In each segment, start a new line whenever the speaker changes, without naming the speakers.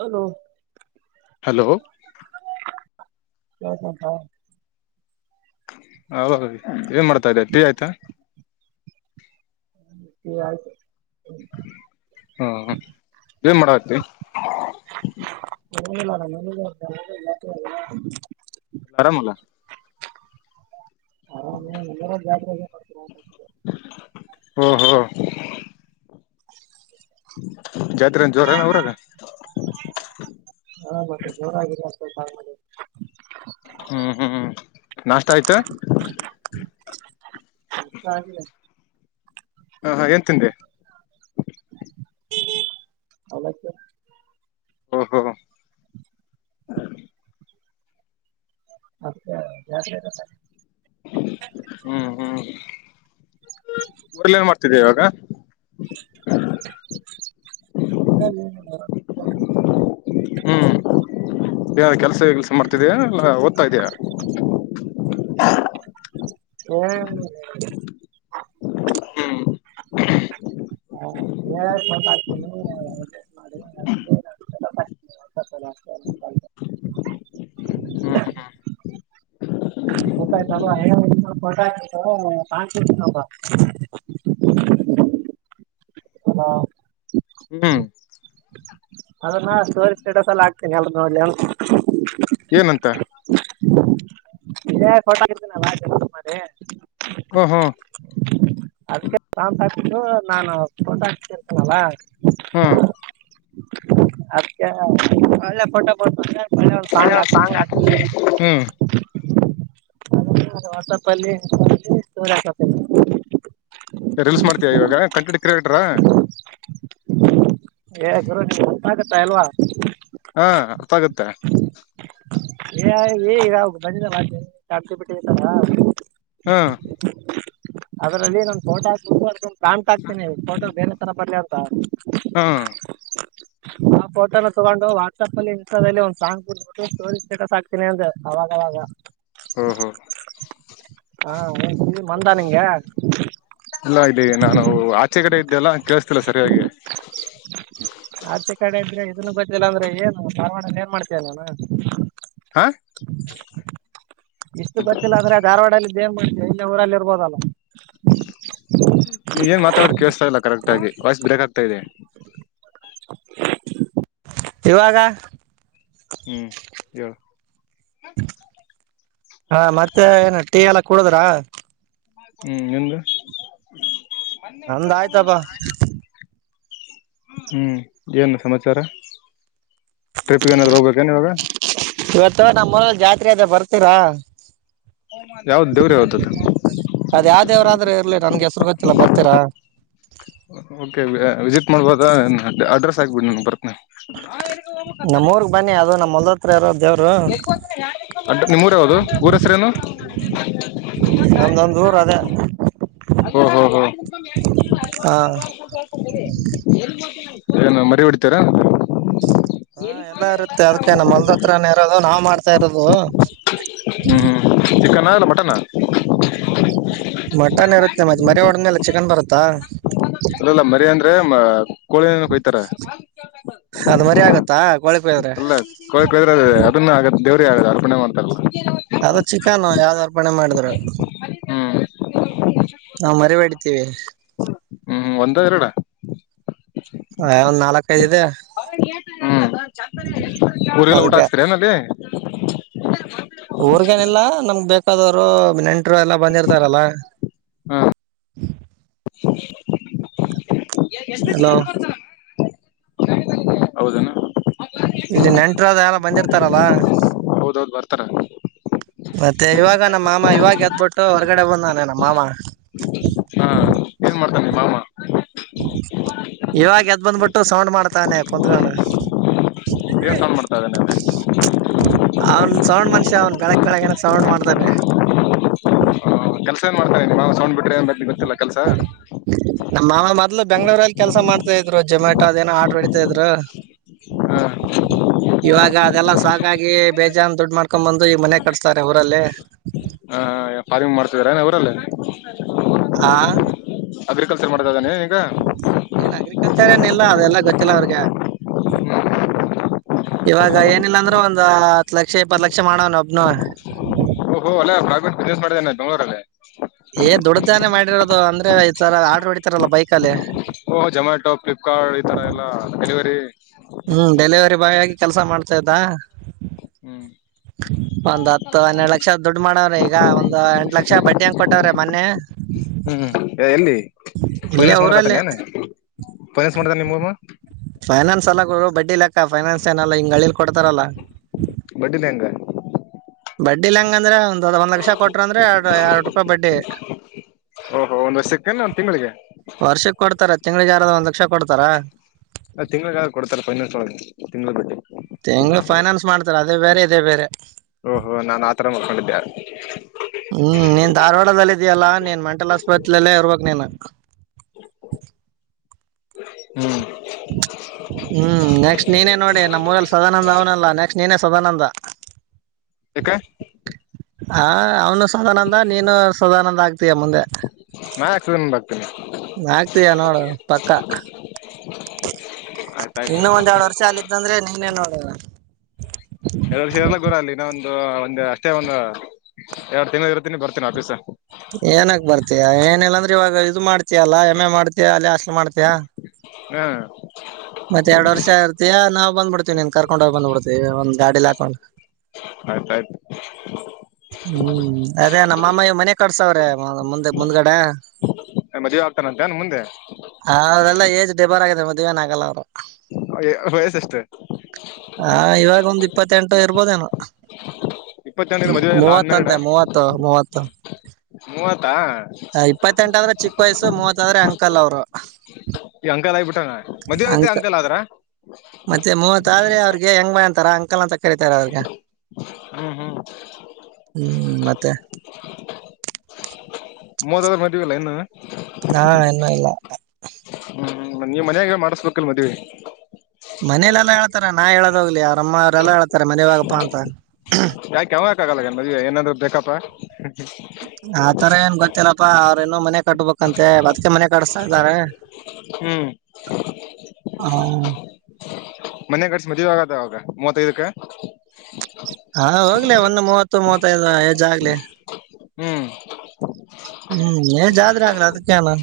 Hello
hello
[unintelligible] ಹಾ
ಅವಾಗ ಏನ್ ಮಾಡ್ತಾ ಇದ್ದೆ ಟೀ ಆಯ್ತಾ
ಟಿ ಆಯಿತು
ಹಾ ಏನ್ ಮಾಡಾತಿ
ಏನಿಲ್ಲಾ ನಮ್ ಮನಿಗೆ [unintelligible]
ಆರಾಮಲಾ
ಹ ನಿಮ್ಮರಾಗ ಜಾತ್ರಗ್ ಎನ್ ಮಾಡ್ತೀರಾ ಅಂತ ಕೇಳ್ದ
ಓಹೋ ಜಾತ್ರೆ ಎನ್ ಜೋರೇನ್ ಊರಾಗ
ಸ್ವಲ್ಪ್ ಹಾಂಗ್ ಮಾಡ್ಲಿ
ಹ್ಮ್ ಹ್ಮ್ ನಾಷ್ಟ ಆಯ್ತು
ನಾಸ್ಟ್ ಆಗಿಲ್
ಹಾ ಹಾ ಏನ್ ತಿಂದೆ
ಅವಲಕ್ಕಿ
ಹೊ ಹೋ [inaudible]
ಅದಕ್ಕೆ ಜಾತ್ರಿ ಆಗುತ್ತಾ
ಹ್ಮ್ ಹ್ಮ್ ಊರಲ್ಲ ಏನ್ ಮಾಡ್ತಿದಿಯ ಇವಾಗ
[inaudible] ಉರಾಗ್ ಎನ್ ಇಲ್ಲಾ ನೋಡ್ [unintelligible]
ಬೇ ಕೆಲ್ಸಾ ಗಿಲ್ಸಾ ಮಾಡ್ತಿಯಾ ಎನ್ ಇಲ್ಲಾ ಓದ್ತಾ ಇದೀಯಾ.
ಏನಿಲ್ಲಾ ಅದರಾಗ
ಹ್ಮ್
[inaudible]
ಹ್ಮ್
[inaudible] ಗೊತ್ತಾಯ್ತಲ್ವಾ [unintelligible] ಹಲೋ
ಹ್ಮ್
ಅದನ್ನ ಸ್ಟೋರಿ ಸ್ಟೇಟಸ್ ಅಲ್ ಹಾಕ್ತೀನಿ ಎಲ್ರೂ ನೋಡ್ಲಿ ಅಂತ್
ಏನಂತಾ
ಇದೇ ಫೋಟೋ ಹಾಕಿರ್ತೀನಿ ಅಲಾ ಕೆಲ್ಸಾ ಮಾಡಿ
ಹ್ಮ ಹ್ಮ್
ಇದು ನಾನು ತೋಟಾ ಹಾಕ್ತೀರ್ತಿನಲ್ಲಾ
ಹ್ಮ್
ಅದಕ್ಕೆ ಒಳ್ಳೇ ಫೋಟೋ ಬುಟ್ [unintelligible] ಒಳ್ಳೆ ಸಾಂಗ ಹಾಕ್ತೀನಿ
ಹ್ಮ್
ಅದು ವಾಟ್ಸಪಲ್ಲಿ ಅಲ್ಲಿ ಸ್ಟೋರಿ ಹಾಕೋತೀನಿ
ರಿಲ್ಸ್ ಮಾಡ್ತೀಯ ಇವಾಗ ಕಂಟೆಟ್ ಕ್ರಿಯೇಟ್ರಾ
ಏ ಗುರು ನಿಂಗ್ ಗೊತ್ತಾಗುತ್ತಾ ಇಲ್ವಾ
ಹಾ ಅರ್ಥ ಆಗತ್ತೆ.
ಎ ಐ ಇ ಈಗಾ ಬಂದಿದೆ ಅಲಾ ಕಾಲ್ಕಿ ಬಿಟ್ಟಿದಾರ.
ಹ್ಮ್
ಅದರಲ್ಲಿ ನನ್ ಫೋಟೋ ಹಾಕ್ಬಿಟ್ಟು ಅದಕ್ ಒಂದ್ ಪ್ಯಾಂಟ್ ಹಾಕ್ತೀನಿ ಫೋಟೋ ಬೇರೆ ತರಾ ಬರ್ಲಿ ಅಂತಾ.
ಹ್ಮ
ಆ ಫೋಟೋನ ತಗೊಂಡು ವಾಟ್ಸಆಪ್ ಅಲ್ಲಿ ಇನ್ಸ್ಟಾದಲ್ಲಿ ಒಂದ್ ಸಾಂಗ್ ಕುಡ್ಸ ಬಿಟ್ಟು ಸ್ಟೋರಿ ಸ್ಟೇಟಸ್ ಹಾಕ್ತೀನಿ ಅಂದೆ ಅವಾಗಅವಾಗ.
ಹೊ ಹೋ
ಹಾ ಏನ್ ಕಿವಿ ಮಂದ ನಿಂಗೆ
ಅಲ್ಲಾ ಇದೆ ನಾನು ಆಚೆ ಕಡೆ ಇ ಇದೆವಲ್ಲಾ ಕೇಳಸ್ತಿಲ್ಲ ಸರಿಯಾಗಿ
ಆಚೆ ಕಡೆ ಇದ್ರೆ ಇದನ್ನು ಗೊತ್ತಿಲ್ಲ ಅಂದ್ರೆ ಏನು ಧಾರವಾಡಲ್ಲಿ ಏನ್ ಮಾಡ್ತಿಯಾ ನೀನು
ಹಾಂ
ಇಷ್ಟು ಗೊತ್ತಿಲ್ಲ ಅದ್ರೆ ಧಾರವಾಡಲ್ಲಿದ ಏನ್ ಮಾಡ್ತಿಯಾ ಇಲ್ಲಿ ಊರಲ್ಲಿ ಇರ್ಬೋದಲ್ಲ
[unintelligible] ಏ ಮತ್ತ್ ತಡರಿ ಕೇಳಸ್ತಾ ಇಲ್ಲ ಕರೆಕ್ಟ್ ಆಗಿ ವಾಯ್ಸ್ ಬ್ರೇಕ್ ಆಗತಾ ಇದೆ.
ಇವಾಗ
ಹ್ಮ್ ಹೇಳ
ಹಾ ಮತ್ತೆ ಏನ ಟೀ ಎಲ್ಲ ಕುೂಡುದ್ರ.
ಹ್ಮ್ ನಿಮ್ದ
ನಂದ್ ಆಯ್ತಪ್ಪ
ಹ್ಮ್ ಏನ್ ಸಮಾಚಾರ ಟ್ರಿಪ್ ಏನಾದ್ರು ಹೋಗಬೇಕ
ಇವತ್ತು ನಮ್ಮ ಉರಲ್ ಜಾತ್ರೆ ಅದ ಬರ್ತೀರಾ
ಯಾವ್ದ್ ದೇವ್ರ ಯಾವ್ದದು
ಅದ ಯಾವ ದೇವರಾದ್ರೆ ಇರ್ಲಿ ನನ್ಗೆ ತುರ್ಗತ್ತಲ್ಲ ಬರ್ತೀರಾ
ಓಕೆ ವಿಸಿಟ್ ಮಾಡ್ಬದ ಅಡ್ರೆಸ್ ಹಾಕ್ಬಿಡಿ ನಾನ್ ಬರ್ತನ
ನಮ್ಮ ಊರಿಗ್ ಬನ್ನಿ ಅದು ನಮ್ಮ ಹೊಲದ ಹತ್ರ ಇರೋ ದೇವ್ರು
[unintelligible] ಆಂಟಿ ನಿಮ್ಮೂರ ಯಾವ್ದ ಊರ ಹೆಸರೇನು
ನಮ್ದೊಂದ ಊರ ಅದೇ
ಹ್ಮ್ ಹ್ಮ್ ಹ್ಮ್
ಹಾ
[unintelligible] ಏನು ಮರಿ ಹೊಡ್ತೀರಾ
ಹಾ ಎಲ್ಲ ಇರುತ್ತೆ ಅದ್ಕ ನಮ್ಮ ಹೋಲ್ಡ್ ಹತ್ರನ ಇರೋದು ನಾವ್ ಮಾಡ ತ ಇರೋದು
ಚಿಕನ್ನ ಅಲ್ಲ ಮಟನ್ನ
ಮಟನ್ ಇರುತ್ತೆ ಮತ್ತೆ ಮರಿ ಒಡ್ಮೇಲೆ ಚಿಕನ್ ಬರುತ್ತಾ
ಅ
ಅದ ಮರಿ ಆಗತ್ತಾ ಕೋಳಿ ಕುಯ್ದ್ರೆ
ಅಲ್ಲ ಕೊಳ ಕಳದ್ರ ಅ ಅದನ್ನ ಆಗತ್ತ ದೇವ್ರೇ ಆಗದ ಅರ್ಪಣೆ ಮಾಡ್ತಲ್ಲ
ಅದು ಚಿಕನ್ ಯಾವ್ದು ಅರ್ಪಣೆ ಮಾಡಿದರು
[inaudible] [unintelligible]
ನಾ ಮರಿಬೇಡಿತೇವಿ
ಹ್ಮ್ ಒಂದ ಎರಡ
ಹ ಒಂದ್ ನಾಲ್ಕೈದು ಇದೆ
ಹ್ಮ್ ಊರಿಗೆರಿಗೆಲ್ಲ ಊಟ
ಅದಕ್ಕ
ಹಾಕ್ಸ್ತರನಲ್ಲಿ
ಊರ್ಗೇನಿಲ್ಲಾ ನಮ್ಗ್ ಬೇಕಾದವರು ನೆಂಟ ಎಲ್ಲ ಬಂದಿರ್ತಾರಲ್ಲ ಹಲೋ
ಹೌದನಾ
ಇಲ್ಲಿ ನೆಂಟ್ರದ ಎಲ್ಲ ಬಂದಿರ್ತಾರಲ್ಲ
ಹೌದೌದು ಬರ್ತಾರ
ಮತ್ತೆ ಇವಾಗ ನಮ್ಮ ಮಾಮ ಇವಾಗ ಎದ್ಬಿಟ್ಟು ಹೊರ್ಗಡೆ ಬಂದ ನ ಮಾಮ
ಹ ಮಾಮಾ
ಇವಾಗ ಎದ್ ಬಂದ್ಬಿಟ್ಟು ಸೌಂಡ್ ಮಾಡ್ತಾನೆ ಕುತ್ಕೊಂಡ
ಏನ್ ಸೌಂಡ್ ಮಾಡ್ತಾ ಇದ್ದೇನೆ
ಅವ್ನ್ ಸೌಂಡ್ ಮನುಷ್ಯ ಅವನ್ ಬೆಳಗ್ ಬೆಳಗ್ ಏನ ಸೌಂಡ್ ಮಾಡ್ತಾನೆ
ಹ ಕೆಲ್ಸ ಏನ್ ಮಾಡ್ತಾ ಇದಿ ಸೌಂಡ್ ಬಿಟ್ರೆಏ ಬರ್ಲಿ ಗೊತ್ತಿಲ್ಲ ಕೆಲ್ಸ
ನಮ್ಮ್ನ ಮೊದ್ಲು ಬೆಂಗಳೂರಲ್ಲಿ ಕೆಲಸ ಮಾಡ್ತಾ ಇದ್ರು ಜೊಮ್ಯಾಟೊ ಅದೇನೋ ಆಡ್ರರ್ ಹೊಡಿತಾ ಇದ್ರು
ಹ
ಇವಾಗ ಅದೆಲ್ಲ ಸಾಕ್ ಆಗಿ ಬೇಜನ್ ದುಡ್ಡು ಮಾಡ್ಕೊಂಡ್ ಬಂದು ಈ ಮನೆ ಕಟ್ಸ
ಹಾ ಫಾರ್ಮಿಂಗ್ ಮಾಡ್ತಿದಾರನ ಅವರಲ್ಲೇ
ಹಾ
ಅಗ್ರಿಕಲ್ಚರ್ ಮಾಡ್ತಾ ಇದ್ದಾನೆ ಈಗ
ಏನ್ ಅಗ್ರಿಕಲ್ಚರ್ ಏನ್ ಎಲ್ಲ ಅದೆಲ್ಲ ಗೊತ್ತ [unintelligible] ಇವಾಗ ಏನಿಲ್ಲಾಂದ್ರ ಒಂದ್ ಹತ್ ಲಕ್ಷ ಇಪ್ಪತ್ ಲಕ್ಷ ಮಾಡವನೊಬ್ನು
ಓ ಅಲ್ಲೇ ಬಿಸ್ನೆಸ್ ಮಾಡೇನೆ ಬೆಂಗಗಳೂರಲ್ಲಿ
ಏ ದುಡ್ಡ್ದಾನೆ ಮಾಡಿರೋದು ಅಂದ್ರೆ ಈ ತರ ಆಡ್ರರು ಹೊಡಿತಾರಲ್ಲ ಬೈಕ ಅಲ್ಲಿ
ಓಹ ಜೊಮ್ಯಾಟೊ ಫ್ಲಿಪ್ಕಾರ್ಟ್ ಈ ತರ ಎಲ್ಲಾ ಡೆಲಿವರಿ
ಹ್ಮ್ ಡೆಲಿವರಿ ಬಾಯ್ ಆಗಿ ಕೆಲ್ಸ ಮಾಡ್ತಾ ಇದ್ದಾ
ಹ್ಮ್
ಒಂದ್ ಹತ್ತು ಹನ್ನೆರಡು ಲಕ್ಷ ದುಡ್ಡು ಮಾಡವ್ರೆ ಈಗ ಒಂದು ಎಂಟ ಲಕ್ಷ ಬಡ್ಡಿ ಹಂಗ ಕೊಟ್ಟವ್ರೆ ಮೊನ್ನೆ
ಹ್ಮ್ ಎಲ್ಲಿ
ಇಲ್ಲೇ
ಫೈನಾನ್ಸ್ ಮಾಡಕತಾನೆ
ಊರಲ್ಲಿ
ಏನ್ ಫೈನಾನ್ಸ್ ಮಾಡ್ತಾನ ನಿಮ್ಮಮ್ಮ
ಫೈನಾನ್ಸ್ ಎಲ್ಲ ಬಡ್ಡಿ ಲೆಕ್ಕಾ ಅಕ್ಕ ಫೈನಾನ್ಸ್ ಏನಲ್ಲ ಹಿಂಗ ಅಳಿಲು ಕೊಡ್ತಾರಲ್ಲ
ಬಡ್ಡಿ ಲಂಗ
ಬಡ್ಡಿಲಿಂಗಗೆ ಅಂದ್ರೆ ಒಂದ್ ಅದ ಒಂದ್ ಲಕ್ಷ ಕೊಟ್ರ ಅಂದ್ರೆ ಎರಡು ಎರಡು ರೂಪಾಯಿ ಬಡ್ಡಿ
ಕನ್ನನ್ ತಿಂಳಿಗೆ
ವರ್ಷಕ್ ಕೊಡ್ತಾರ ತಿಂಗಳಿ ಗೆ ಯಾರ ಒಂದ್ ಲಕ್ಷ ಕೊಡ್ತಾರ
ತಿಂಗಳ ಕೊಡ್ತಾರೆ ಫೈನಾನ್ಸ್ ಒಳಗೆ ತಿಂಗಳಳಗ್ ಬಟ್ಟಿ
ತೆಂಗಳ ಫೈನಾನ್ಸ್ ಮಾಡ್ತಾರೆ ಅದೇ ಬೇರೆ ಇದೇ ಬೇರೆ
ಓಹೋ ನಾನ್ ಆತರ ಮತ್ಕೊಂಡಿದ್ದೆ
ಧಾರವಾಡದಲ್ಲ ಇದ್ಯಲ್ಲಾ ನೀನ್ ಮೆಂಟಲ್ ಆಸ್ಪತ್ರೆಲ್ಲೇ ಇರ್ಬೇಕಕ್ ನೀನ್
ಹ್ಮ್
ಹ್ಮ್ ನೆಕ್ಸ್ಟ್ ನೀನೇ ನೋಡಿ ನಮ್ಮ ಊರಲ್ಲಿ ಸದಾನಂದ ಅವ್ನಲ್ಲ ನೆಕ್ಸ್ಟ್ ನೀನೇ ಸದಾನಂದ
ಯಾಕೆ
ಹ ಅವನು ಸದಾನಂದ ನೀನು ಸದಾನಂದ ಆಗ್. ಆಗತಿಯ ಮುಂದೆ.
[inaudible] ದಿನ ಬ
ಆಗ್ತಯಾ ನೋಡು ಪಕ್ಕ
ಆಯ್ತಾಯ್ತು
ಇನ್ನು ಒಂದ್ ಎರಡ್ ವರ್ಷ ಅಲ್ಲಿದ್ದಂದ್ರೆ ನೀನ ನ್ ನೋಡದ.
ಎಷ ಎಲ್ಲ ಗುರ ಅಲ್ಲಿ ನಾನ ಒಂದು ಒಂದ್ ಅಷ್ಟೇ ಒಂದು ಎರಡು ತಿಂಗ್ಗಳು ಇರುತ್ತೀನಿ ಬರ್ತೀನಿ ಆಫೀಸ್.
ಏನಕ್ ಬರ್ತ ಮ ಏನಿಲ್ಲ ಅಂದ್ರೆ ಇವಾಗ ಇದು ಮಾಡ್ತಯಲ್ಲಾ ಹೆಮ್ಮೆ ಮಾಡ್ತಿಯಯ ಅಲ್ಲಿ ಅಸ್ಲ್ ಮಾಡ್ತಯಾ
ಹ್ಮ
ಮತ್ತತ್ ಎರಡ್ ವರ್ಷ ಆ ಇತಿಯ ನಾವು ಬಂದ್ಬಡ್ತಿವಿ ನೀನ್ ಕರ್ಕೊಂಡ ಹೋಗು ಬಂದ್ಬಡ್ತಿವಿ ಒಂದ್ ಗಾಡಿಲಿ ಹಾಕೊಂಡ್
ಆಯ್ತಾಯ್ತು
ಹ್ಮ್ ಅದೇ ನಮ್ಮಮಾಯ ಮನೆ ಕಡ್ಸವ್ರೆ ಮುಂದೆ ಮುಂದ್ಗಡೆ.
ಮಜೆ ಆಗ್ತಾನ.
ಹ ಅದೆಲ್ಲ ಏಜ್ ಡಿಬರ್ ಆಗಿದೆ ಮದ್ವೆನ ಆಗಲ್ಲ ಅವರು.
ವಯಸ್ಸ ಎಷ್ಟು
ಹಾ ಇವಾಗ ಒಂದ್ ಇಪ್ಪತ್ತೆಂಟು ಇರ್ಬೋದೇನ.
ಇಪ್ಪತ್ತೊಂದಿನ ಮದ್ವೆ ಅಲ್ಲ
ಮೂವತ್ತ ಅಂತೆ ಮೂವತ್ತು ಮೂವತ್ತು.
ಮೂವತ್
ಹ ಇಪ್ಪತ್ತೆಂಟ ಆದ್ರೆ ಚಿಕ್ಕ ವಯಸ್ಸು ಮೂವತ್ ಆದ್ರೆ ಅಂಕಲ್ ಅವರು.
ಈಗ ಅಂಕಲ್ ಆಗ್ಬಿಟ್ಟಂಗ ಮದ್ವೆ ಆಗ್ತೀಯ ಅಂಕಲ್ ಆದ್ರ
ಮತ್ತೆ ಮೂವತ್ ಆದ್ರೆ ಅವ್ರಿಗೆ ಹೆಂಗ ಬಾಯ ಅಂತಾರ ಅಂಕಲ್ ಅಂತ ಕರತಾರ ಅವ್ರಗ.
ಹ್ಮ್ ಹ್ಮ್
ಹ್ಮ್ ಮತ್ತೆ
ಮೂದಾದ್ರರು ಮದವಲ್ಲ ಇನ್ನು.
ಹಾ ಇನ್ನುೂ ಇಲ್ಲ
ಹ್ಮ್ ನೀ ಮನ್ಯಾಗ ಮಾಡಸ್ಬೇಕಲ್ ಮದ್ವೆ
ಮನೇಲೆೆಲ್ಲಾ ಹೇಳ್ತಾರ ನಾ ಹೇಳೋದ ಹೋಗ್ಲಿ ಅವರಮ್ಮ ಅವರೆಲ್ಲಾ ಹೇಳ್ತಾರೆ ಮನೆವಾಗಪ್ಪಾ ಅಂತ.
ಯಾಕೆ ಅವಂಗಕ ಆಗಲ್ಲ ಮದವೆ ಏನಾದ್ರು ಬೇಕಪ್ಪಾ.
ಆತರ ಏನ್ ಗೊತ್ತಿಲ್ಲ ಅಪ್ಪಾ ಅವ್ರೇನೋ ಮನೆ ಕಟ್ಬೇಕಂತೆ ಬದಕೆ ಮನೆ ಕಟ್ಸಸ್ತಾ ಇದ್ದಾರೆ.
ಹ್ಮ್.
ಹ
ಮನೆ ಕಡ್ಸ ಮದ್ವೆ ಆಗದ ಅವಾಗ ಮೂವತ್ತೈದಕ್ಕೆ.
ಹಾ ಹೋಗ್ಲಿ ಒಂದು ಮೂವತ್ತು ಮೂವತ್ತೈದು ಯಜ್ ಆಗ್ಲಿ
ಹ್ಮ್
ಹ್ಮ್ ಏನ್ ಜಾದರ ಆಕಲ ಅದಕ್ಕಣ [inaudible]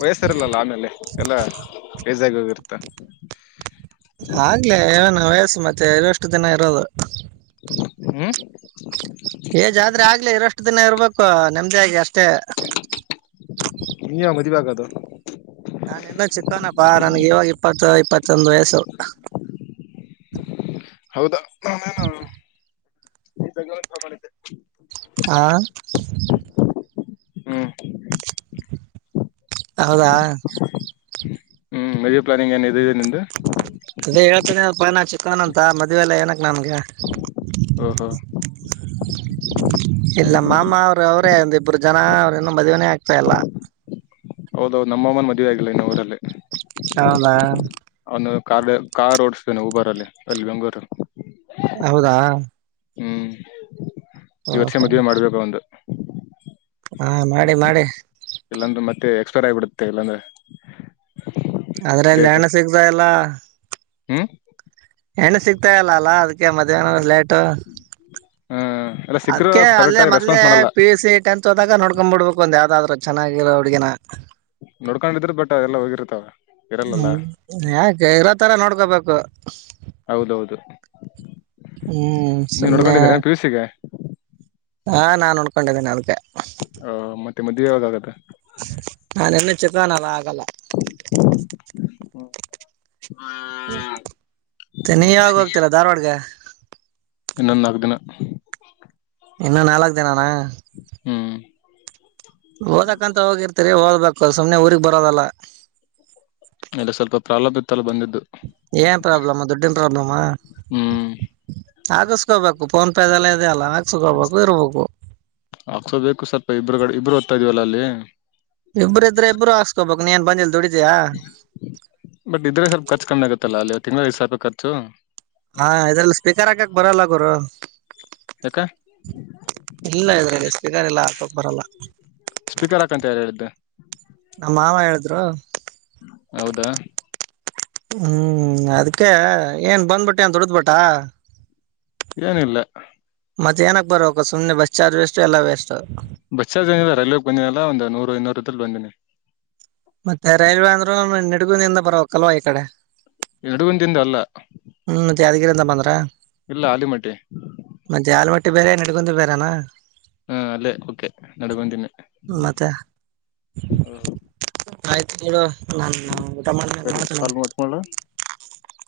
ವಯಸ್ಸ ಇರಲ್ಲಲ್ಲ ಆಮೇಲೆ ಎಲ್ಲಾ ಬೇಜಾಗಿ ಹೋಗಿರ್ತ
ಆಗ್ಲೇ ಏನು ವಯಸ್ಸು ಮತ್ತೆ ಎಷ್ಟು ದಿನ ಇರೋದು.
ಹ್ಮ್
ಏಜಾದ್ರೆ ಆಗ್ಲಿ ಇರಷ್ಟು ದಿನ ಇರ್ಬೇಕು ನೇಮ್ಡಿಯಾಗಿ ಅಷ್ಟೇ.
ಇ [inaudible] ದು
ನಾನು ಇನ್ನೂ ಸಂದು ವಯಸು.
ಹೌದಾ ನಾನೇನು ಈ ಮಾಡಿದ್ದೆ.
ಹ
ಹ್ಮ್
ಹೌದಾ
ಹ್ಮ್ ಮಜ ಪ್ಲಾನಿಂಗ್ ಏನ್ದೆ ನಿಂದು.
ಮ ಪನ ಚಿಕನ್ ಅಂತ ಮದ್ವೆಲ್ಲ ಏನಕ್ಕೆ ನಮ್ಗೆ
ಓಹೋ
ಇಲ್ಲ ಮಾಮ ಅವರ ಅವರು ಒಂದ್ ಇಬ್ರು ಜನ ಅವ್ರೇನು ಮದ್ನೆೇ ಆಗ್ತಾ ಇಲ್ಲ
ಹೌದೌದು ನಮ್ಮ ಮಾಮಾನ್ ಮದುವೆ ಆಗಿಲ್ಲ ಇನ್ನು ಊರಲ್ಲಿ
ಹೌದ
ಅವನು ಕಾಲ್ ಕಾರ್ ಓಡಸ್ತೇನೆ ಊಬರ್ ಅಲ್ಲಿ ಅಲ್ಲಿ ಬೆಂಗಳೂರು.
ಹೌದಾ
ಹ್ಮ್ ಈ ವರ್ಷ
ಓಹೋ
ಮದ್ವೆ ಮಾಡ್ಬೇಕು ಒಂದು.
ಹಾ ಮಾಡಿ ಮಾಡಿ
ಇಲ್ಲಾಂದ್ರೆ ಮತ್ತೆ ಎಕ್ಸ್ಪೈರ್ ಆಗಿಬಿಡುತ್ತೆ ಇಲ್ಲಾಂದ್ರೆ
ಆದ್ರೆ
ಡೇಟ್
ನ್ಯಾಣ ಸಿಗ್ತ ಇಲ್ಲಾ
ಹ್ಮ್
ಹೆಣ್ಣ ಸಿಕ್ತಾ ಇಲ್ಲ ಅಲ್ಲಾ ಅದ್ಕ್ಕೆ ಮದ್ವೆನು ಲೇಟು
ಆ ಎಲ್ಲ ಸಿಕ್ಕರು
ಅದ್ಕ್ಕೆ
ಕರೆಕ್ಟ್
ಅಲ್ಲೇ
ಆಗಿ
ಮದ್ಲೆ
ರೆಸ್ಪಾನ್ಸ್ ಮಾಡಲ್ಲ
ಪಿ ಯು ಸಿ ಟೆಂತ್ ಹೋದಾಗ ನೋಡ್ಕೊ ಬಿಡ್ಬೇಕು ಒಂದ್ ಯಾವ್ದಾದ್ರು ಚೆನ್ನಾಗಿರ ಹುಡ್ಗಿನ
ನೋಡ್ಕೊಂಡಿದ್ರು ಬಟ್ ಅದೆಲ್ಲ ಹೋಗಿರ್ತಾವ ಇರಲ್ಲಲ್ಲ
ಹ್ಮ ಯಾಕ ಇರ ತರ ನೋಡ್
ಹೌದೌದು ನೀವ್ ನೋಡ್ಕೊಂಡಿದ್ದೀರಾ
[unintelligible]
ಪಿ ಯು ಸಿಗೆ
ಹಾ ನಾನ್ ನೋಡ್ಕೊಂಡಿದ್ದೇನೆ ಅದ್ಕೆ
ಹ ಮತ್ತೆ ಮದುವೆ ಯಾವಾಗಾಗ್ತ್ತೆ
ನಾನ್ ಇನ್ನು ಚಿಕ್ಕವನಲ್ಲ ಆಗಲ್ಲ
ಹ್ಮ
ನೀ ಯಾವಗ್ ಹೋಗ್ತಿರ ಧಾರ್ವಾಡಗೆ
ಇನ್ನೊಂದು ನಾಲ್ಕದಿನ
ಇನ್ನು ನಾಲ್ಕ್ ದಿನಾನ
ಹ್ಮ್
ಓದಕಂತ ಹೋಗಿರ್ತರಿ ಓದ್ಬೇಕು ಸುಮ್ನೆ ಊಗ್ ಬರೋದಲ್ಲ
ಇಲ್ಲ ಸ್ವಲ್ಪ ಪ್ರಲಭಿತಲ್ಲ ಬಂದಿದ್
ಏನ್ ಪ್ರಾಬ್ಲಮ ದುಡ್ಡನ್ ಪ್ರಾಬ್ಲಮ
ಹ್ಮ್
ಆಗಸ್ಕೋಬೇಕು. ಫೋನ್ ಪೆದಲ್ಲಿ
ಹಕ್ಸೋ ಬೇಕು ಸ್ವಲ್ಪ ಇಬರುಗಡೆ ಇಬ್ಬರು ಓದ್ತ ಇದೀವಲ್ಲ ಅಲ್ಲಿ.
ಇಬ್ಬರು ಇದ್ರೆ ಇಬ್ರು ಹಾಕೋಬೇಕು ನೀ ಏನ್ ಬಂದಿ ಇಲ್ಲಿ ದುಡಿ.
ಬಟ್ ಇದ್ರೆ ಸ್ವಲ್ಪ ಖರ್ಚು ಕಮ್ಮೆ ಆಗತ್ತಲ್ಲಾ ಅಲ್ಲಿತ್ತು ತಿಂಗಳ ಐದು ಸಾವಿ ರೂಪಾಯಿ ಖರ್ಚು
ಹಾ ಇದ್ರಲ್ಲಿ ಸ್ಪೀಕರ್ ಹಾಕಕ್ ಬರಲ್ಲ ಗುರು.
ಯಾಕ
ಇಲ್ಲ ಇದ್ರಲ್ಲಿ ಸ್ಪೀಕರ್ ಎಲ್ಲ ಅಕಾಕ್ ಬರಲ್ಲ
ಸ್ಪೀಕರ್ ಹಾಕಂತ ಯಾರ್ ಹೇಳಿದ್ದೆ
ನಮ್ ಮಾವ ಹೇಳಿದ್ರು
ಹೌದಾ
ಹ್ಮ್ ಅದ್ಕ್ಕೆ ಏನ್ ಬಂದ್ಬಿಟ್ಟೆ ಏನ್ ದುಡ್ದಕ್ ಬುಟಾ
ಏನಿಲ್ಲ
ಮತ್ತೆ ಏನಕ್ಕೆ ಬರಬೇಕು ಸುಮ್ಮನೆ ಬಸ್ ಚಾರ್ಜ್ ವೇಸ್ಟ್ ಯಲ್ಲ ವೇಸ್ಟ್
ಬಸ್ ಚಾರ್ಜ್ ಏನಿಲ್ಲ ರೈಲ್ವೆಗ್ ಬಂದಿನನಲ್ಲ ಒಂದು ನೂರು ಇನ್ನೂರು [unintelligible] ಬಂದೀನಿ
ಮತ್ತೆ ರೈಲ್ವೆ ಅಂದ್ರು ನಿಡುಗುನಿಂದ ಬರಕ್ಲ್ವಾ ಈ ಕಡೆ
ನಡುಗನ್ ದಿಂದ ಅಲ್ಲ
ಹ್ಮ್ ಮತ್ ಯಾದಗಿರಿಯಿಂದ ಬಂದ್ರ
ಇಲ್ಲ ಅಲಿಮಟ್ಟೆ
[unintelligible] ನಡ್ಕೊಂಡು ಬೇರೆನಾ
ಹಾ ಅಲ್ಲೇ ಓಕೆ ನಡ್ಗಂದೀನಿ.
ಮತ್ತೆ ಆಯ್ತು ಇರು ನನ್ ಊಟ ಮಾಡ
ಸರಿ
ಮಾಡ್ತನೆ
ಕಾಲ್ ಮಾಡ್ಕೊಳ್ಳ
[unintelligible]